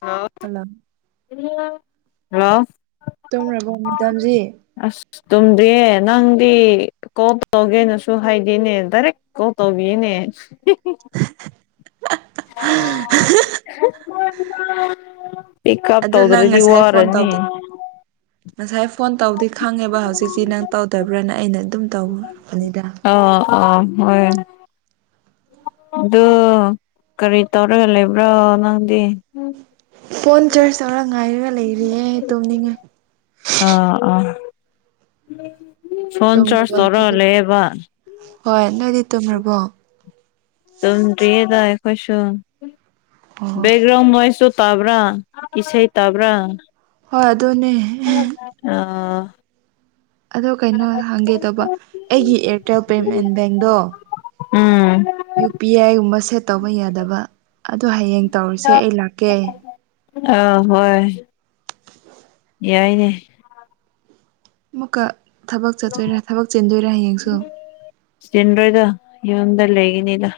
hello hello hello ꯇꯨꯝꯔꯕꯣ ꯃꯦꯗꯥꯝꯖꯤ ꯇꯨꯝꯗꯔꯤꯌꯦ ꯅꯪꯗꯤ ꯀꯣꯜ ꯇꯧꯒꯦꯅꯁꯨ ꯍꯥꯏꯗꯦꯅꯦ ꯗꯥꯏꯔꯦꯛ ꯀꯣꯜ ꯇꯧꯕꯤꯌꯦꯅꯦ [inaudible] [unintelligible] ꯑꯗꯨ ꯅꯪ ꯇꯧꯗ꯭ꯔꯗꯤ ꯉꯁꯥꯏ ꯐꯣꯟ ꯋꯥꯔꯅꯤ ꯇꯧꯗꯦ ꯉꯁꯥꯏ ꯐꯣꯟ ꯇꯧꯕꯗꯤ ꯈꯪꯉꯦꯕ ꯍꯧꯖꯤꯛꯇꯤ ꯅꯪ ꯇꯧꯗꯕ꯭ꯔꯅ ꯑꯩꯅ ꯑꯗꯨꯝ ꯇꯧꯔꯕꯅꯤꯗ ꯑꯣ ꯑꯣ ꯗꯨ ꯀꯔꯤ ꯇꯧꯔꯒ ꯂꯩꯕ꯭ꯔꯣ ꯅꯪꯗꯤ ꯐꯣꯟ ꯆꯔ꯭ꯥꯖ ꯇꯧꯔ ꯉꯥꯏꯔꯒ ꯂꯩꯔꯤꯌꯦ ꯇꯨꯝꯅꯤꯡꯉꯦ ꯑꯥ ꯑꯥ ꯐꯣꯟ ꯆꯔ꯭ꯥꯖ ꯇꯨꯝꯔꯕꯣ ꯅꯣꯏꯗꯤ ꯇꯧꯔꯒ ꯂꯩꯌꯦꯕ ꯍꯣꯏ ꯅꯣꯏꯗꯤ ꯇꯨꯝꯔꯥꯕꯣ ꯇꯝꯗ꯭ꯔꯤꯌꯦꯗ ꯑꯈꯣꯏꯁꯨ ꯑꯣ ꯕꯦꯛꯒ꯭ꯔꯥꯎꯟ ꯅꯣꯏꯁꯁꯨ ꯇꯥꯕ꯭ꯔꯥ ꯏꯁꯩ ꯇꯥꯕ꯭ꯔꯥ ꯍꯣꯏ ꯑꯗꯨꯅꯦ ꯑꯥ ꯑꯗꯣ ꯀꯩꯅꯣ ꯍꯪꯒꯦ ꯇꯧꯕ ꯑꯩꯒꯤ ꯑꯦꯌꯥꯔꯇꯦꯜ ꯄꯦꯃꯦꯟ ꯕꯦꯡꯗꯣ ꯎꯝ ꯌꯨ ꯄꯤ ꯑꯥꯏꯒꯨꯝꯕ ꯁꯦꯠ ꯇꯧꯕ ꯌꯥꯗꯕ ꯑꯗꯣ ꯍꯌꯦꯡ ꯇꯧꯔꯁꯦ ꯑꯩ ꯂꯥꯛꯀꯦ ꯑꯥ ꯍꯣꯏ ꯌꯥꯏꯅꯦ ꯑꯃꯨꯛꯀ ꯊꯕꯛ ꯆꯠꯇꯣꯏꯔ ꯊꯕꯛ ꯆꯥꯟꯗꯣꯏꯔꯥ ꯍꯌꯦꯡꯁꯨ ꯆꯤꯟꯗꯣꯏꯗ ꯌꯨꯝꯗ ꯂꯩꯒꯅꯤꯗ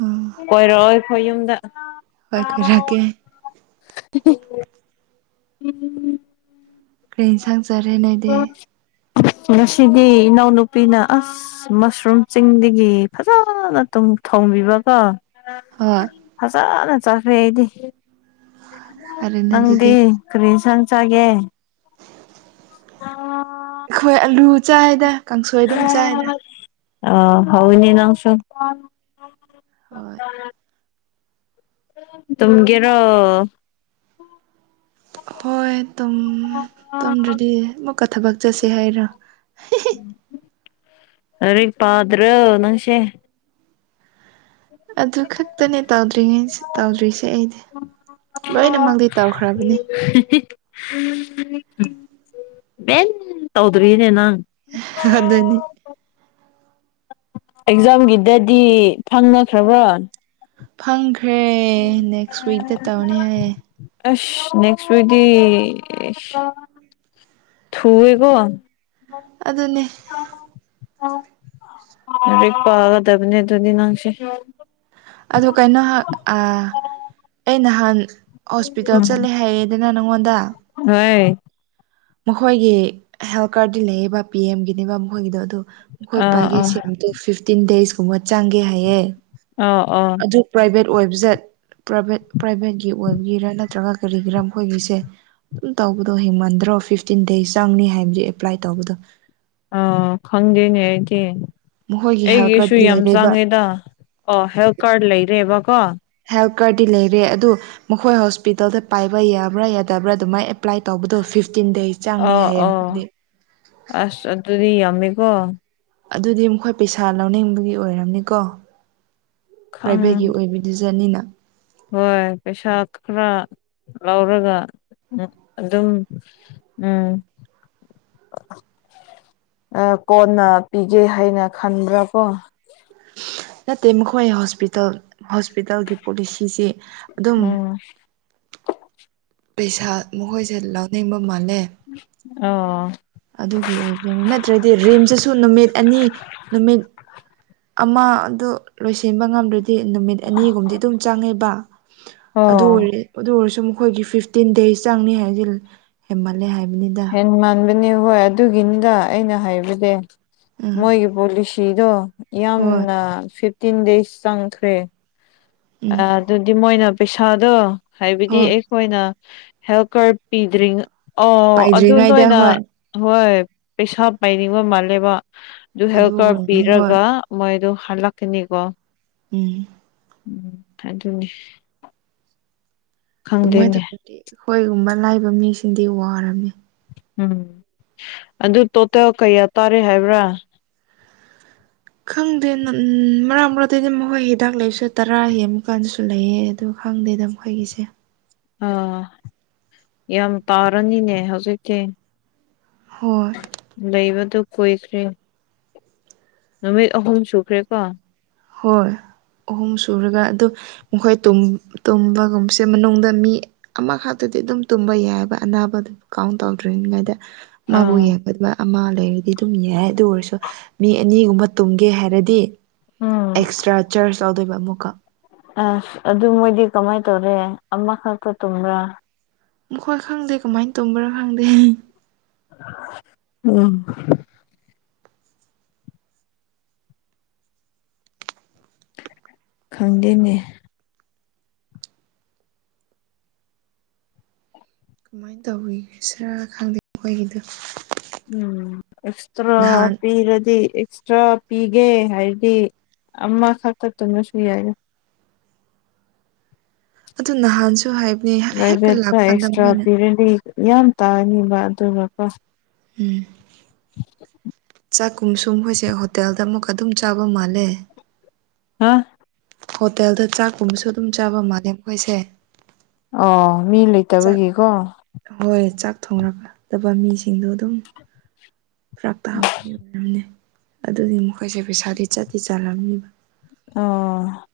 ꯎꯝ ꯀꯣꯏꯔꯛꯑꯣꯏ ꯈꯣꯏ ꯌꯨꯝꯗ ꯍꯣꯏ ꯀꯣꯏꯔꯛꯀꯦ ꯎꯝ [unintelligible] ꯀꯔꯤ ꯏꯟꯁꯥꯡ ꯆꯥꯔꯦ ꯅꯣꯏꯗꯤ ꯉꯁꯤꯗꯤ ꯏꯅꯥꯎꯅꯨꯄꯤꯅ ꯑꯁ ꯃꯁꯔꯨꯝ ꯆꯤꯡꯗꯒꯤ ꯐꯖꯅ ꯇꯨꯝ ꯊꯣꯡ ꯕꯤꯕꯀꯣ ꯍꯣꯏ ꯐꯖꯅ ꯆꯥꯈ꯭ꯔꯦ ꯑꯩꯗꯤ ꯐꯔꯦꯅꯦ ꯑꯗꯨꯗꯤ ꯅꯪꯗꯤ ꯀꯔꯤ ꯏꯟꯁꯥꯡ ꯆꯥꯒꯦ ꯑ [unintelligible] ꯑꯩꯈꯣꯏ ꯑꯂꯨ ꯆꯥꯏꯗ ꯀꯥꯡꯁꯣꯏ ꯑꯗꯨꯝ ꯆꯥꯏꯗ ꯑ ꯍꯥꯎꯋꯤꯅꯦ ꯅꯪꯁꯨꯨ ꯍꯣꯏ ꯇꯨꯝꯒꯦꯔꯣ ꯍꯣꯏ ꯇꯣꯝꯗ꯭ꯔꯗꯤ ꯑꯃꯨꯛꯀ ꯊꯕꯛ ꯆꯠꯁꯦ ꯍꯥꯏꯔꯣ ꯑꯔꯤꯛ ꯄꯥꯗ꯭ꯔꯣ ꯅꯪꯁꯦ ꯑꯗꯨ ꯈꯛꯇꯅꯦ ꯇꯧꯗ꯭ꯔꯤꯉꯩ ꯇꯧꯗ꯭ꯔꯤꯁꯦ ꯑꯩꯗꯤ ꯂꯣꯏꯅꯃꯪꯗꯤ ꯇꯧꯈ꯭ꯔꯕꯅꯤ ꯚꯦꯟ ꯇꯧꯗ꯭ꯔꯤꯅꯦ ꯅꯪ ꯑꯗꯨꯅꯤ ꯑꯦꯛꯖꯥꯝꯒꯤꯗꯗꯤ ꯐꯪꯅꯈ꯭ꯔꯕ꯭ꯔꯣ ꯐꯪꯈ꯭ꯔꯦ ꯅꯦꯛꯁ ꯋꯤꯛꯇ ꯇꯧꯅꯤ ꯍꯥꯏꯌꯦ ꯑꯁ ꯅꯦꯛꯁ ꯋꯤꯛꯗꯤ ꯊꯨꯋꯦꯀꯣ ꯑꯗꯨꯅꯦ ꯂꯥꯢꯔꯤꯛ ꯄꯥꯒꯗꯕꯅꯦ ꯑꯗꯨꯗꯤ ꯅꯪꯁꯦ ꯑꯗꯨ ꯀꯩꯅꯣ ꯍꯥꯛ ꯑ ꯑꯩ ꯅꯍꯥꯟ ꯍꯣꯁꯄꯤꯇꯥꯜ ꯆꯠꯂꯦ ꯍꯥꯏꯌꯦ ꯅ ꯅꯉꯣꯟꯗ ꯍꯩ ꯃꯈꯣꯏꯒꯤ ꯍꯦꯜꯊ ꯀꯥꯔꯗꯤ ꯂꯩꯌꯦꯕ ꯄꯤ ꯑꯦꯝꯒꯤꯅꯦꯕꯥ ꯃꯈꯣꯏꯒꯤꯗꯣ ꯑꯗꯨ ꯈꯣꯏ ꯑꯥ ꯄꯥꯒꯤ ꯑꯥ ꯁꯦꯝꯗꯣ ꯐꯤꯐꯇꯤꯟ ꯗꯦꯁ ꯀꯨꯝꯕ ꯆꯪꯒꯦ ꯍꯥꯏꯌꯦ ꯑꯧ ꯑꯧ ꯑꯣꯏꯕꯖꯦꯠ ꯄ꯭ꯔꯥꯚꯦꯠ ꯄ꯭ꯔꯥꯚꯦꯠꯀꯤ ꯑꯣꯏꯕꯒꯤꯔꯥ ꯅꯠꯇ꯭ꯔꯒ ꯀꯔꯤꯒꯤꯔꯥ ꯃꯈꯣꯏꯒꯤꯁꯦ ꯑꯗꯨꯝ ꯇꯧꯕꯗꯣ ꯍꯦꯟꯃꯟꯗ꯭ꯔꯣ ꯐꯤꯐꯇꯤꯟ ꯗꯦꯖ ꯆꯪꯅꯤ ꯍꯥꯏꯕꯗꯤ ꯑꯦꯄ꯭ꯂꯥꯏ ꯇꯧꯕꯗꯣ ꯑ ꯈꯪꯗꯦꯅꯦ ꯑꯩꯇꯤ ꯃꯈꯣꯏꯒꯤ ꯍꯦꯜꯊ ꯑꯩꯒꯤꯁꯨ ꯀꯥꯔꯗꯤ ꯌꯥꯝ ꯂꯩꯔꯦꯕ ꯆꯥꯡꯉꯦꯗ ꯑꯣ ꯍꯦꯜꯊ ꯀꯥꯔꯗ ꯂꯩꯔꯦꯕꯀꯣ ꯍꯦꯜ ꯀꯥꯔꯗꯤ ꯂꯩꯔꯦ ꯑꯗꯨ ꯃꯈꯣꯏ ꯍꯣꯁꯄꯤꯇꯥꯜꯗ ꯄꯥꯏꯕ ꯌꯥꯕ꯭ꯔꯥ ꯌꯥꯗꯕ꯭ꯔꯥ ꯑꯗꯨꯃꯥꯏꯅ ꯑꯦꯄ꯭ꯂꯥꯏ ꯇꯧꯕꯗꯣ ꯐꯤꯐ ꯑꯣ ꯑꯣ ꯑꯁ ꯑꯗꯨꯗꯤ ꯌꯥꯝꯃꯦꯀꯣ ꯑꯗꯨꯗꯤ ꯃꯈꯣꯏ ꯄꯩꯁꯥ ꯂꯧꯅꯤꯡꯕꯒꯤ ꯑꯣꯏꯔꯝꯅꯤꯀꯣ ꯈꯪ ꯄ꯭ꯔꯥꯏꯚꯦꯠꯀꯤ ꯑꯣꯏꯕꯗꯤ ꯗꯅꯤꯅ ꯍꯣꯏ ꯄꯩꯁꯥ ꯈꯔ ꯂꯧꯔꯒ ꯎꯝ ꯑꯗꯨꯝ ꯎꯝ ꯑ ꯀꯣꯟꯅ ꯄꯤꯒꯦ ꯍꯥꯏꯅ ꯈꯟꯕ꯭ꯔꯥ ꯀꯣ ꯅꯠꯇꯦ ꯃꯈꯣꯏ ꯍꯣꯁꯄꯤꯇꯥꯜ ꯍꯣꯁꯄꯤꯇꯥꯜꯒꯤ ꯄꯣꯂꯤꯁꯤꯁꯦ ꯎꯝ ꯄꯩꯁꯥ ꯃꯈꯣꯏꯁꯦ ꯂꯧꯅꯤꯡꯕ ꯃꯥꯜꯂꯦ ꯑꯣ ꯑꯗꯨꯒꯤ ꯑꯣꯏꯕꯅꯤ ꯅꯠꯇ꯭ꯔꯗꯤ ꯔꯤꯝꯁꯇꯁꯨ ꯅꯨꯃꯤꯠ ꯑꯅꯤ ꯅꯨꯃꯤꯠ ꯑꯃ ꯑꯗꯨ ꯂꯣꯏꯁꯤꯟꯕ ꯉꯝꯗꯔꯗꯤ ꯗꯤ ꯅꯨꯃꯤꯠ ꯑꯅꯤꯒꯨꯝꯕꯗꯤ ꯑꯗꯨꯝ ꯆꯪꯉꯦꯕ ꯑꯣ ꯑꯗꯨ ꯑꯣꯏꯔꯦ ꯑꯗꯨ ꯑꯣꯏꯔꯁꯨ ꯃꯨꯛ ꯑꯩꯈꯣꯏꯒꯤ ꯐꯤꯐꯇꯤꯟ ꯗꯦꯁ ꯆꯪꯅꯤ ꯍꯥꯏꯗꯤ ꯍꯦꯃꯜꯂꯦ ꯍꯥꯏꯕꯅꯤꯗ ꯅꯦ ꯍꯣꯏ ꯑꯗꯨꯒꯤꯅꯤꯗ ꯑꯩꯅ ꯍꯥꯏꯕꯗꯤ ꯎꯝ ꯃꯣꯏꯒꯤ ꯄꯣꯂꯤꯁꯤꯗꯣ ꯍꯣꯏ ꯌꯥꯝꯅ ꯐꯤꯐꯇꯤꯟ ꯗꯦꯁ ꯆꯪꯈ꯭ꯔꯦ ꯎꯝ ꯑꯥ ꯑꯗꯨꯗꯤ ꯃꯣꯏꯅ ꯄꯩꯁꯥꯗꯣ ꯍꯥꯏꯕꯗꯤ ꯍꯣꯏ ꯑꯈꯣꯏꯅ ꯍꯦꯜ ꯀꯥꯔꯠ ꯄꯤꯗ꯭ꯔꯤ ꯑꯣ ꯑꯗꯨ ꯄꯥꯏꯗ꯭ꯔꯤꯉꯩꯗ ꯅꯣꯏꯅ ꯍꯣꯏ ꯍꯣꯏ ꯄꯩꯁꯥ ꯄꯥꯏꯅꯤꯡꯕ ꯃꯥꯜꯂꯦꯕ ꯑꯗꯨ ꯍꯦꯜꯄ ꯀꯥꯔꯠ ꯑꯣꯏꯔꯅꯤ ꯍꯣꯏ ꯄꯤꯔꯒ ꯃꯣꯏꯗꯨ ꯍꯜꯂꯛꯀꯅꯤꯀꯣ ꯎꯝ ꯎꯝ ꯑꯗꯨꯅꯦ ꯑꯗꯨꯃꯥꯏꯅ ꯇꯧꯔꯗꯤ ꯑꯩꯈꯣꯏꯒꯨꯝꯕ ꯂꯥꯏꯕ ꯃꯤꯁꯤꯡꯗꯤ ꯋꯥꯔꯝꯅꯤ ꯎꯝ ꯑꯗꯨ ꯇꯣꯇꯦꯜ ꯀꯌꯥ ꯇꯥꯔꯦ ꯍꯥꯏꯕ꯭ꯔꯥ ꯈꯪꯗꯦ ꯅ ꯃꯔꯛ ꯃꯔꯛꯇꯗꯤ ꯃꯈꯣꯏ ꯍꯤꯗꯥꯛ ꯂꯩꯕꯁꯨ ꯇꯔꯥ ꯍꯦꯡꯕ ꯀꯥꯟꯗꯁꯨ ꯂꯩꯌꯦ ꯑꯗꯨ ꯈꯪꯗꯦꯗ ꯃꯈꯣꯏꯒꯤꯁꯦ ꯑꯥ ꯌꯥꯝ ꯄꯥꯔꯅꯤꯅꯦ ꯍꯧꯖꯤꯛꯀꯤ ꯍꯣꯏ ꯂꯩꯕꯗꯨ ꯀꯣꯏꯈ꯭ꯔꯦ ꯅꯨꯃꯤꯠ ꯑꯍꯨꯝ ꯁꯨꯈ꯭ꯔꯦꯀꯣ ꯍꯣꯏ ꯑꯍꯨꯝ ꯁꯨꯔꯒ ꯑꯗꯨ ꯃꯈꯣꯏ ꯇꯨꯝ ꯇꯨꯝꯕꯒꯨꯝꯕꯁꯦ ꯃꯅꯨꯡꯗ ꯃꯤ ꯑꯃꯈꯛꯇ ꯍꯥꯏꯗꯤ ꯑꯗꯨꯝ ꯇꯨꯝꯕ ꯌꯥꯏꯌꯦꯕ ꯑꯅꯥꯕ ꯀꯥꯎꯟ ꯇꯧꯗ꯭ꯔꯤꯉꯩꯗ ꯑꯥ ꯃꯥꯕꯨ ꯌꯦꯛꯀꯠꯄ ꯑꯃ ꯂꯩꯔꯗꯤ ꯑꯗꯨꯝ ꯌꯥꯏ ꯑꯗꯨ ꯑꯣꯏꯔꯁꯨ ꯃꯤ ꯑꯅꯤꯒꯨꯝꯕ ꯇꯨꯝꯒꯦ ꯍꯥꯏꯔꯗꯤ ꯎꯝ ꯑꯦꯛꯁꯇ꯭ꯔꯥ ꯆꯥꯔꯖ ꯌꯥꯎꯗꯣꯏꯕ ꯑꯃꯨꯛꯀ ꯑꯁ ꯑꯗꯨ ꯃꯣꯏꯗꯤ ꯀꯃꯥꯏꯅ ꯇꯧꯔꯦ ꯑꯃꯈꯛꯇ ꯇꯨꯝꯕ꯭ꯔꯥ ꯃꯈꯣꯏ ꯈꯪꯗꯦ ꯀꯃꯥꯏꯅ ꯇꯨꯝꯕ꯭ꯔꯥ ꯈꯪꯗꯦ ꯎꯝ ꯈꯪꯗꯦꯅꯦ ꯀꯃꯥꯏꯅ ꯇꯧꯔꯤ ꯁꯔ ꯈꯪꯗꯦ ꯃꯈꯣꯏꯒꯤꯗꯣ ꯎꯝ ꯑꯦꯛꯁꯇ꯭ꯔꯥ ꯅꯍꯥꯟ ꯄꯤꯔꯗꯤ ꯑꯦꯛꯁꯇ꯭ꯔꯥ ꯄꯤꯒꯦ ꯍꯥꯏꯗꯤ ꯑꯃꯈꯛꯇ ꯇꯨꯝꯔꯁꯨ ꯌꯥꯏꯌꯦ ꯑꯗꯨ ꯅꯍꯥꯟꯁꯨ ꯍꯥꯏ ꯄꯔꯥꯏꯠꯕꯦꯠꯇ ꯑꯦꯛꯁꯇ꯭ꯔꯥ ꯄꯤꯔꯗꯤ ꯌꯥꯝ ꯇꯥꯒꯅꯤꯕ ꯑꯗꯨꯒꯀꯣ ꯎꯝ ꯆꯥꯛꯀꯨꯝ ꯁꯨꯝ ꯍꯣꯏꯁꯦ ꯍꯣꯇꯦꯜꯗ ꯑꯃꯨꯛꯀ ꯑꯗꯨꯝ ꯆꯥꯕ ꯃꯥꯜꯂꯦ ꯍꯥ ꯍꯣꯇꯦꯜꯗ ꯆꯥꯛꯀꯨꯝꯕꯁꯨ ꯑꯗꯨꯝ ꯆꯥꯕ ꯃꯥꯜꯂꯦ ꯃꯣꯏꯁꯦ ꯑꯣ ꯃꯤ ꯂꯩꯇꯕꯒꯤꯀꯣ ꯊꯣꯡꯔꯛꯔꯛꯇꯕ ꯃꯤꯁꯤꯡꯗꯨ ꯑꯗꯨꯝ ꯐꯔꯛ ꯇꯥꯕꯒꯤ ꯑꯣꯏꯔꯝꯅꯤ ꯑꯗꯨꯗꯤ ꯃꯈꯣꯏꯁꯦ ꯄꯩꯁꯥꯗꯤ ꯆꯠꯇꯤ ꯆꯜꯂꯝꯅꯤꯕ ꯑꯣ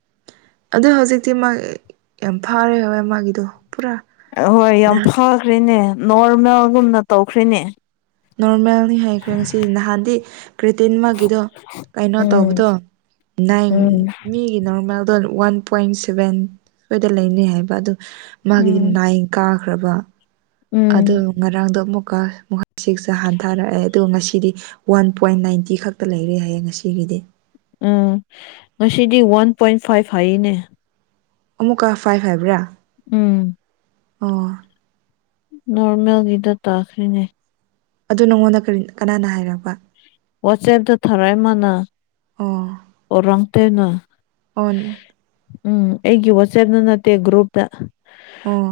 ꯑꯗꯨ ꯍꯧꯖꯤꯛꯇꯤ ꯃꯥꯏ ꯌꯥꯝ ꯐꯥꯔꯦ ꯍꯣꯏ ꯃꯥꯒꯤꯗꯨ ꯍꯣꯏ ꯌꯥꯝ ꯐꯈ꯭ꯔꯦꯅꯦ ꯅꯣꯔꯃꯦꯜꯒꯨꯝꯅ ꯇꯧꯈ꯭ꯔꯦꯅꯦ ꯅꯣꯔꯃꯦꯜꯅꯤ ꯍꯥꯏꯈ꯭ꯔꯦ ꯉꯁꯤꯗꯤ ꯅꯍꯥꯟꯗꯤ ꯀ꯭ꯔꯤꯇꯤꯟꯃꯒꯤꯗꯣ ꯀꯩꯅꯣ ꯎꯝ ꯇꯧꯕꯗꯣ ꯅꯪ ꯎꯝ ꯃꯤꯒꯤ ꯅꯣꯔꯃꯦꯜꯗꯣ ꯋꯥꯟ ꯄꯣꯏꯟ ꯁꯚꯦꯟ ꯁꯣꯏꯗ ꯂꯩꯅꯩ ꯍꯥꯏꯕ ꯑꯗꯨ ꯃꯥꯒꯤꯗꯤ ꯎꯝ ꯅꯥꯏꯟ ꯀꯥ ꯈ꯭ꯔꯕ ꯑꯗꯣ ꯎꯝ ꯉꯔꯥꯡꯗꯣ ꯑꯃꯨꯛꯀ ꯁꯤꯛꯁꯇ ꯍꯟꯊꯔꯛꯑꯦ ꯑꯗꯨꯒ ꯉꯁꯤ ꯗꯤ ꯋꯥꯟ ꯄꯣꯏꯟ ꯅꯥꯏꯟꯇꯤ ꯈꯛꯇ ꯂꯩꯔꯦ ꯍꯥꯏꯌꯦ ꯉꯁꯤꯒꯤꯗꯤ ꯎꯝ ꯉꯁꯤꯗꯤ ꯋꯥꯟ ꯄꯣꯏꯟ ꯐꯥꯏꯚ ꯍꯥꯏꯅꯦ ꯑꯃꯨꯛꯀ ꯐꯥꯏꯚ ꯍꯥꯏꯕ꯭ꯔꯥ ꯎꯝ ꯑꯣ ꯅꯣꯔꯃꯦꯜꯒꯤꯗ ꯇꯥꯈ꯭ꯔꯦꯅꯦ ꯑꯗꯨ ꯅꯪꯉꯣꯟꯗ ꯀꯔꯤ ꯀꯅꯥꯅ ꯍꯥꯏꯔꯛꯄ ꯋꯥ ꯆꯦꯞꯗ ꯊꯥꯔꯛꯑꯦ ꯃꯥꯅ ꯑꯣ ꯑꯣꯔꯥꯡ ꯇꯦꯅ ꯑꯣ ꯎꯝ ꯑꯩꯒꯤ ꯋꯥꯆꯦꯞꯇ ꯅꯠꯇꯦ ꯒ꯭ꯔꯨꯞꯇ ꯑꯣ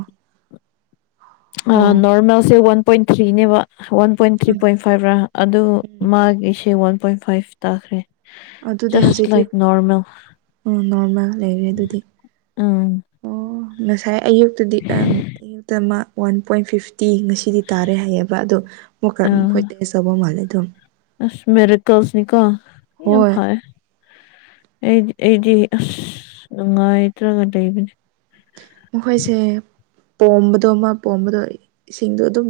ꯑꯣ ꯅꯣꯔꯃꯦꯜꯁꯦ ꯋꯥꯟ ꯄꯣꯏꯟ ꯊ꯭ꯔꯤꯅꯦꯕ ꯋꯥꯟ ꯄꯣꯏꯟ ꯊ꯭ꯔꯤ ꯄꯣꯏꯟ ꯐꯥꯏꯚꯔꯥ ꯑꯗꯨ ꯃꯥꯒꯤꯁꯦ ꯋꯥꯟ ꯄꯣꯏꯟ ꯐꯥꯏꯚ ꯇꯥꯈ꯭ꯔꯦ ꯑꯗꯨꯗꯤ ꯖꯁ ꯍꯧꯖꯤꯛꯇꯤ ꯂꯥꯏꯛ ꯅꯣꯔꯃꯦꯜ ꯎꯝ ꯅꯣꯔꯃꯦꯜ ꯂꯩꯔꯦ ꯑꯗꯨꯗꯤ ꯎꯝ ꯑꯣ ꯉꯁꯥꯏ ꯑꯌꯨꯛꯇꯗꯤ ꯑꯝ ꯑꯌꯨꯛꯇ ꯑꯃ ꯋꯥꯟ ꯄꯣꯏꯟ ꯐꯤꯐ ꯇꯤ ꯉꯁꯤꯗꯤ ꯇꯥꯔꯦ ꯍꯥꯏꯌꯦꯕ ꯑꯗꯣ ꯃꯨꯛꯀ ꯃꯈꯣꯏ ꯑꯥ ꯇꯦꯁ ꯇꯧꯕ ꯃꯥꯜꯂꯦ ꯑꯗꯨꯝ ꯑꯁ ꯃꯦꯔꯥꯀꯜꯁꯅꯤꯀꯣ ꯌꯥꯝ ꯍꯣꯏ ꯐꯩꯑꯦ ꯑꯩꯗꯤ ꯑꯩꯗꯤ ꯑꯁ ꯅꯨꯉꯥꯏꯇ꯭ꯔꯒ ꯂꯩꯕꯅꯦ ꯃꯈꯣꯏꯁꯦ ꯄꯣꯝꯕꯗꯣ ꯑꯃ ꯄꯣꯝꯕꯗꯣ ꯏꯁꯤꯡꯗꯣ ꯑꯗꯨꯝ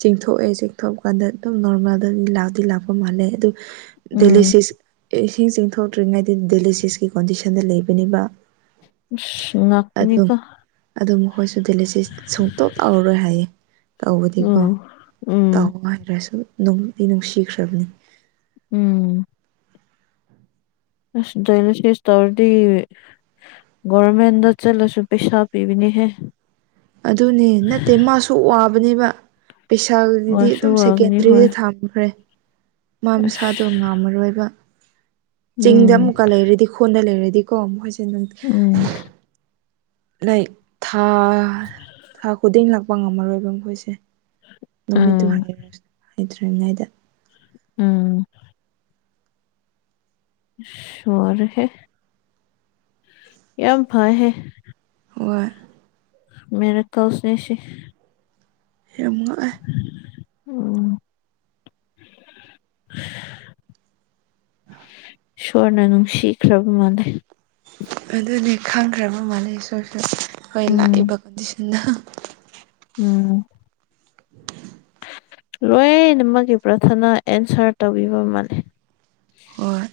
ꯆꯤꯡꯊꯣꯛꯑꯦ ꯆꯤꯡꯊꯣꯛꯄꯀꯥꯟꯗ ꯑꯗꯨꯝ ꯅꯣꯔꯃꯦꯜꯗ ꯂꯥꯛꯗꯤ ꯂꯥꯛꯄ ꯃꯥꯜꯂꯦ ꯑꯗꯨ ꯎꯝ ꯗꯦꯂꯤꯁꯤꯁ ꯏꯁꯤꯡ ꯆꯤꯡꯊꯣꯛꯇ꯭ꯔꯤꯉꯩꯗ ꯗꯦꯂꯤꯁꯤꯁꯀꯤ ꯀꯣꯟꯗꯤꯁꯟꯗ ꯂꯩꯕꯅꯦꯕ ꯏꯁ ꯉꯛꯄꯅꯤꯀꯣ ꯑꯈꯣꯏꯁꯨ ꯗꯦꯜꯂꯤꯁꯤꯁ ꯁꯨꯡꯇꯧ ꯇꯧꯔꯔꯣꯏ ꯍꯥꯏꯌꯦ ꯇꯧꯕꯗꯤꯀꯣ ꯎꯝ ꯎꯝ ꯇꯧꯕꯀꯥꯟꯗꯁꯨ ꯅꯨꯡꯗꯤ ꯅꯨꯡꯁꯤꯈ꯭ꯔꯕꯅꯦ ꯎꯝ ꯑꯁ ꯗꯥꯢꯂꯥꯏꯁꯤꯁ ꯇꯧꯔꯗꯤ ꯒꯣꯔꯃꯦꯟꯗ ꯆꯠꯂꯁꯨ ꯄꯩꯁꯥ ꯄꯤꯕꯅꯤ ꯍꯦ ꯑꯗꯨꯅꯦ ꯅꯠꯇꯦ ꯃꯥꯁꯨ ꯋꯥꯕꯅꯦꯕ ꯄꯩꯁꯥꯗꯨꯗꯤ ꯋꯥꯁꯨ ꯑꯗꯨꯝ ꯋꯥꯒꯅꯤ ꯁꯦꯀꯦꯟꯗ꯭ꯔꯤꯗ ꯍꯣꯏ ꯊꯝꯈ꯭ꯔꯦ ꯃꯥ ꯃꯁꯥꯗꯣ ꯑꯁ ꯉꯥꯝꯃꯔꯣꯏꯕ ꯆꯤꯡꯗ ꯎꯝ ꯑꯃꯨꯛꯀ ꯂꯩꯔꯗꯤ ꯈꯨꯟꯗ ꯂꯩꯔꯗꯤꯀꯣ ꯃꯈꯣꯏꯁꯦ ꯅꯨꯡ ꯎꯝ ꯂꯥꯏꯛ ꯊꯥ ꯊꯥ ꯈꯨꯗꯤꯡ ꯂꯥꯛꯄ ꯉꯝꯃꯔꯣꯏꯕ ꯃꯈꯣꯏꯁꯦ ꯅꯨꯃꯤꯠꯇꯨ ꯎꯝ ꯍꯥꯏꯔ ꯍꯥꯏꯗ꯭ꯔꯤꯉꯩꯗ ꯎꯝ ꯑꯁ ꯋꯥꯔꯦꯍꯦ ꯌꯥꯝ ꯐꯩꯍꯦ ꯍꯣꯏ ꯃꯦꯔꯥꯀꯜꯁꯅꯦ ꯁꯦ ꯌꯥꯝ ꯉꯛꯑꯦ ꯎꯝ ꯏꯁꯣꯔꯅ ꯅꯨꯡꯁꯤꯈ꯭ꯔꯕ ꯃꯥꯜꯂꯦ ꯑꯗꯨꯅꯦ ꯈꯪꯈ꯭ꯔꯕ ꯃꯥꯜꯂꯦ ꯏꯁꯣꯔꯁꯨ ꯈꯣꯏ ꯎꯝ ꯂꯥꯛꯏꯕ ꯀꯗꯤꯁ ꯅꯍ ꯎꯝ ꯂꯣꯏꯅꯃꯛꯒꯤ ꯄ꯭ꯔꯊꯅ ꯑꯦꯟꯁꯔ ꯇꯧꯕꯤꯕ ꯃꯥꯜꯂꯦ ꯍꯣꯏ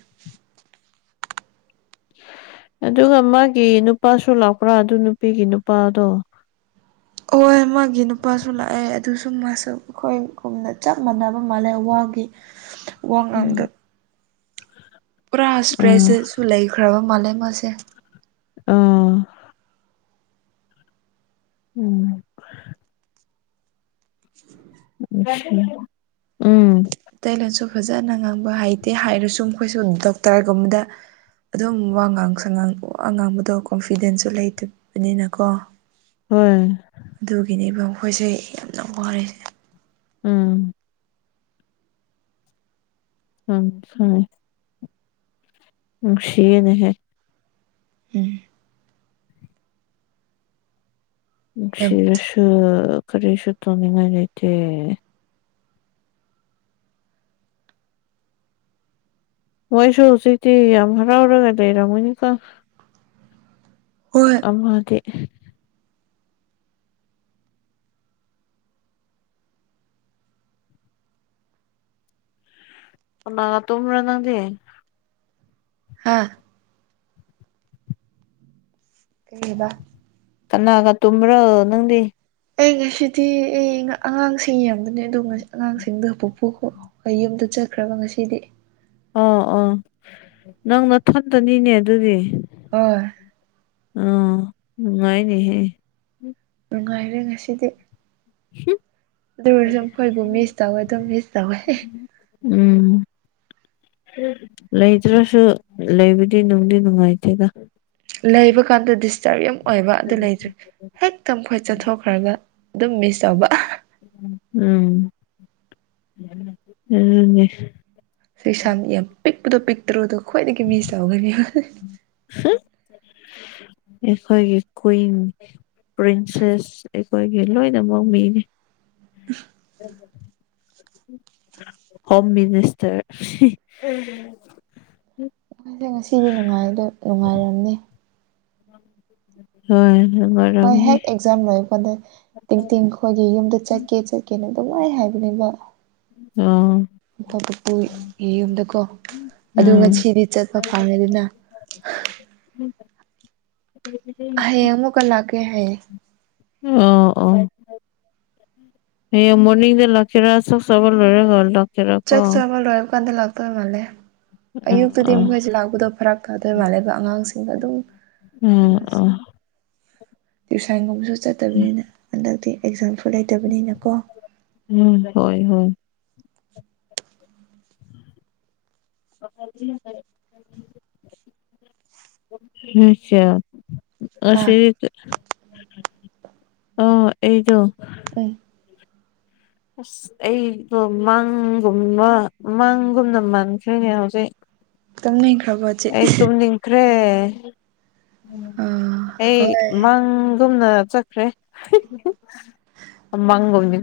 [inaudible] ꯑꯗꯨꯒ ꯃꯥꯒꯤ ꯅꯨꯄꯥꯁꯨ ꯂꯥꯛꯄ꯭ꯔꯥ ꯑꯗꯨ ꯅꯨꯄꯤꯒꯤ ꯅꯨꯄꯥꯗꯣ ꯍꯣꯏ ꯃꯥꯒꯤ ꯅꯨꯄꯥꯁꯨ ꯂꯥꯛꯑꯦ ꯑꯗꯨꯁꯨ ꯃꯥꯁꯨ ꯑꯩꯈꯣꯏꯒꯨꯝꯅ ꯆꯞ ꯃꯥꯟꯅꯕ ꯃꯥꯜꯂꯦ ꯋꯥ ꯋꯥ ꯉꯥꯡꯗ ꯎꯝ ꯄꯨꯔꯥ ꯑꯥ ꯁꯇ꯭ꯔꯦꯁꯤꯁꯨ ꯂꯩꯈ꯭ꯔꯕ ꯃꯥꯂꯦ ꯃꯥꯁꯦ ꯑꯥ ꯎꯝ ꯎꯝ ꯃꯩꯇꯩꯂꯣꯟꯁꯨ ꯐꯖꯅ ꯉꯥꯡꯕ ꯍꯩꯇꯦ ꯍꯥꯏꯔꯁꯨ ꯃꯈꯣꯏꯁꯨ ꯗꯣꯛꯇꯔꯒꯨꯝꯕꯗ ꯑꯗꯨꯝ ꯋꯥ ꯉꯥꯡꯁꯪ ꯉꯥꯡ ꯋꯥ ꯉꯥꯡꯕꯗꯣ ꯀꯣꯟꯐꯤꯗꯦꯟꯁꯁꯨ ꯂꯩꯇꯕꯅꯤꯅꯀꯣ ꯍꯣꯏ ꯑꯗꯨꯒꯤꯅꯦꯕ ꯃꯈꯣꯏꯁꯦ ꯌꯥꯝꯅ ꯋꯥꯔꯦ ꯎꯝ ꯎꯝ ꯍꯥꯏ ꯅꯨꯡꯁꯤꯌꯦꯅꯦꯍꯦ ꯎꯝ ꯌꯥꯝꯅ ꯅꯨꯡꯁꯤꯔꯁꯨ ꯊꯤꯅ ꯀꯔꯤꯁꯨ ꯇꯣꯅꯤꯡꯉꯥꯏ ꯂꯩꯇꯦ ꯃꯣꯏꯁꯨ ꯍꯧꯖꯤꯇꯤ ꯌꯥꯝ ꯍꯔꯥꯎꯔꯒ ꯂꯩꯔꯝꯃꯅꯤꯀꯣ ꯍꯣꯏ ꯑꯃꯗꯤ ꯀꯅꯥꯒ ꯇꯨꯝꯕ꯭ꯔꯥ ꯅꯪꯗꯤ ꯍꯥꯥ ꯀꯩꯌꯕ ꯀꯅꯥꯒ ꯇꯨꯝꯕ꯭ꯔꯣ ꯅꯪꯗꯤ ꯑꯩ ꯉꯁꯤꯗꯤ ꯑꯩ ꯑꯉꯥꯡꯁꯤꯡ ꯌꯦꯡꯕꯅꯦ ꯑꯗꯨꯗꯣ ꯉꯁꯤ ꯑꯉꯥꯡꯁꯤꯡꯗ ꯄꯣꯄꯨ ꯑꯩ ꯌꯨꯝꯗ ꯆꯠꯈ꯭ꯔꯕ ꯉꯁꯤꯗꯤ ꯑꯥ ꯑꯥ ꯅꯪ ꯅꯊꯣꯟꯗꯅꯤꯅꯦ ꯑꯗꯨꯗꯤ ꯍꯣꯏ ꯑꯥ ꯅꯨꯡꯉꯥꯏꯅꯦꯍꯦ ꯅꯨꯡꯉꯥꯏꯔꯦ ꯉꯁꯤꯗꯤ ꯍꯝ ꯗꯨ ꯑꯣꯏꯔꯁꯨ ꯃꯈꯣꯏꯕꯨ ꯃꯤꯁ ꯇꯧꯋꯦ ꯑꯗꯨꯝ ꯃꯤꯁ ꯇꯧꯋꯦ ꯎꯝ ꯂꯩꯇ꯭ꯔꯁꯨ ꯂꯩꯕꯗꯤ ꯅꯨꯡꯗꯤ ꯅꯨꯡꯉꯥꯏꯇꯦꯗ ꯂꯩꯕ ꯀꯥꯟꯗ ꯗꯤꯁꯇꯔꯕ ꯌꯥꯝ ꯑꯣꯏꯕ ꯑꯗꯨ ꯂꯩꯇ꯭ꯔꯦ ꯍꯦꯛꯇ ꯃꯈꯣꯏ ꯆꯠꯊꯣꯛꯈ꯭ꯔꯒ ꯑꯗꯨꯝ ꯃꯤꯁ ꯇꯧꯕ ꯎꯝ ꯑꯗꯨꯅꯦ ꯁꯩꯁꯥ ꯌꯥꯝ ꯄꯤꯛꯄꯗꯣ ꯄꯤꯛꯇ꯭ꯔꯨꯗꯣ ꯈ꯭ꯋꯥꯏꯗꯒꯤ ꯃꯤꯁ ꯇꯧꯒꯅꯤ ꯍꯝ ꯑꯈꯣꯏꯒꯤ ꯀꯨꯏꯟ ꯄ꯭ꯔꯤꯟꯁꯦꯁ ꯑꯈꯣꯏꯒꯤ ꯂꯣꯏꯅꯃꯛ ꯃꯤꯅꯤ [inaudible] [inaudible] ꯍꯣꯝ ꯃꯤꯅꯤꯁꯇꯔ ꯗꯦ ꯉꯁꯤꯗꯤ ꯅꯨꯡꯉꯥꯏꯕꯗꯣ ꯅꯨꯡꯉꯥꯏꯔꯝꯅꯤ ꯍꯣꯏ ꯃꯣꯏ ꯅꯨꯡꯉꯥꯏꯔꯝꯒꯅꯤ ꯍꯦꯛ ꯑꯦꯛꯖꯥꯝ ꯂꯣꯏꯔꯛꯄꯥꯟꯗ ꯇꯤꯡꯇꯤꯡ ꯈꯣꯏꯒꯤ ꯌꯨꯝꯗ ꯆꯠꯀꯦ ꯆꯠꯀꯦꯅ ꯑꯗꯨꯝꯉꯥꯏ ꯍꯥꯏꯕꯅꯦꯕ ꯑꯣ ꯃꯈꯣꯏ ꯄꯨꯄꯨꯒꯤ ꯌꯨꯝꯗꯀꯣ ꯑꯗꯨ ꯎꯝ ꯉꯁꯤꯗꯤ ꯆꯠꯄ ꯐꯪꯉꯦ ꯗꯅ ꯍ [inaudible] ꯍꯥꯏꯌꯦꯡ ꯑꯃꯨꯛꯀ ꯂꯥꯛꯀꯦ ꯍꯥꯏꯌꯦ ꯑꯣ ꯑꯣ ꯍꯌꯦꯡ ꯃꯣꯔꯅꯤꯡꯗ ꯂꯥꯛꯀꯦꯔ ꯆꯥꯛ ꯆꯥꯕ ꯂꯣꯏꯔꯒ ꯂꯥꯛ ꯆꯥꯛ ꯆꯥꯕ ꯂꯣꯏꯔ ꯀꯥꯟꯗ ꯂꯥꯛꯇꯣ ꯃꯥꯂꯦ ꯎꯝ ꯑꯌꯨꯛꯇꯗꯤ ꯑꯥ ꯃꯈꯣꯏꯁꯦ ꯂꯥꯛꯄꯗꯣ ꯐꯔꯛ ꯇꯥꯗꯣꯏ ꯃꯥꯜꯂꯦ ꯑꯗꯨꯒ ꯑꯉꯥꯡꯁꯤꯡꯒ ꯑꯗꯨꯝ ꯑꯣ ꯑꯣ ꯇ꯭ꯨꯏꯁꯟꯒꯨꯝꯕꯁꯨ ꯆꯠꯇꯕꯅꯤꯅ ꯍꯟꯗꯛꯇꯤ ꯑꯦꯛꯖꯥꯝ ꯂꯩꯇꯕꯅꯤꯅꯀꯣ ꯎꯝ ꯍꯣꯏ ꯍꯣꯏ [inaudible] ꯅꯣꯏ ꯆꯦ ꯑꯥ ꯉꯁꯤ ꯑꯥ ꯑꯩꯗꯣ ꯎꯝ ꯑꯁ ꯑꯩꯗꯣ ꯃꯥꯡꯒꯨꯝꯕ ꯃꯥꯡꯒꯨꯝꯅ ꯃꯥꯟꯈ꯭ꯔꯦꯅꯦ ꯍꯧꯖꯤꯛ ꯇꯨꯝꯅꯤꯡꯈ꯭ꯔꯕꯣ ꯆꯦ ꯑꯩ ꯇꯨꯝꯅꯤꯡꯈ꯭ꯔꯦ ꯑꯥ ꯑꯩ ꯍꯣꯏ ꯃꯪ ꯒꯨꯝꯅ ꯆꯠꯈ꯭ꯔꯦ ꯃꯪꯒꯨꯝꯅꯤ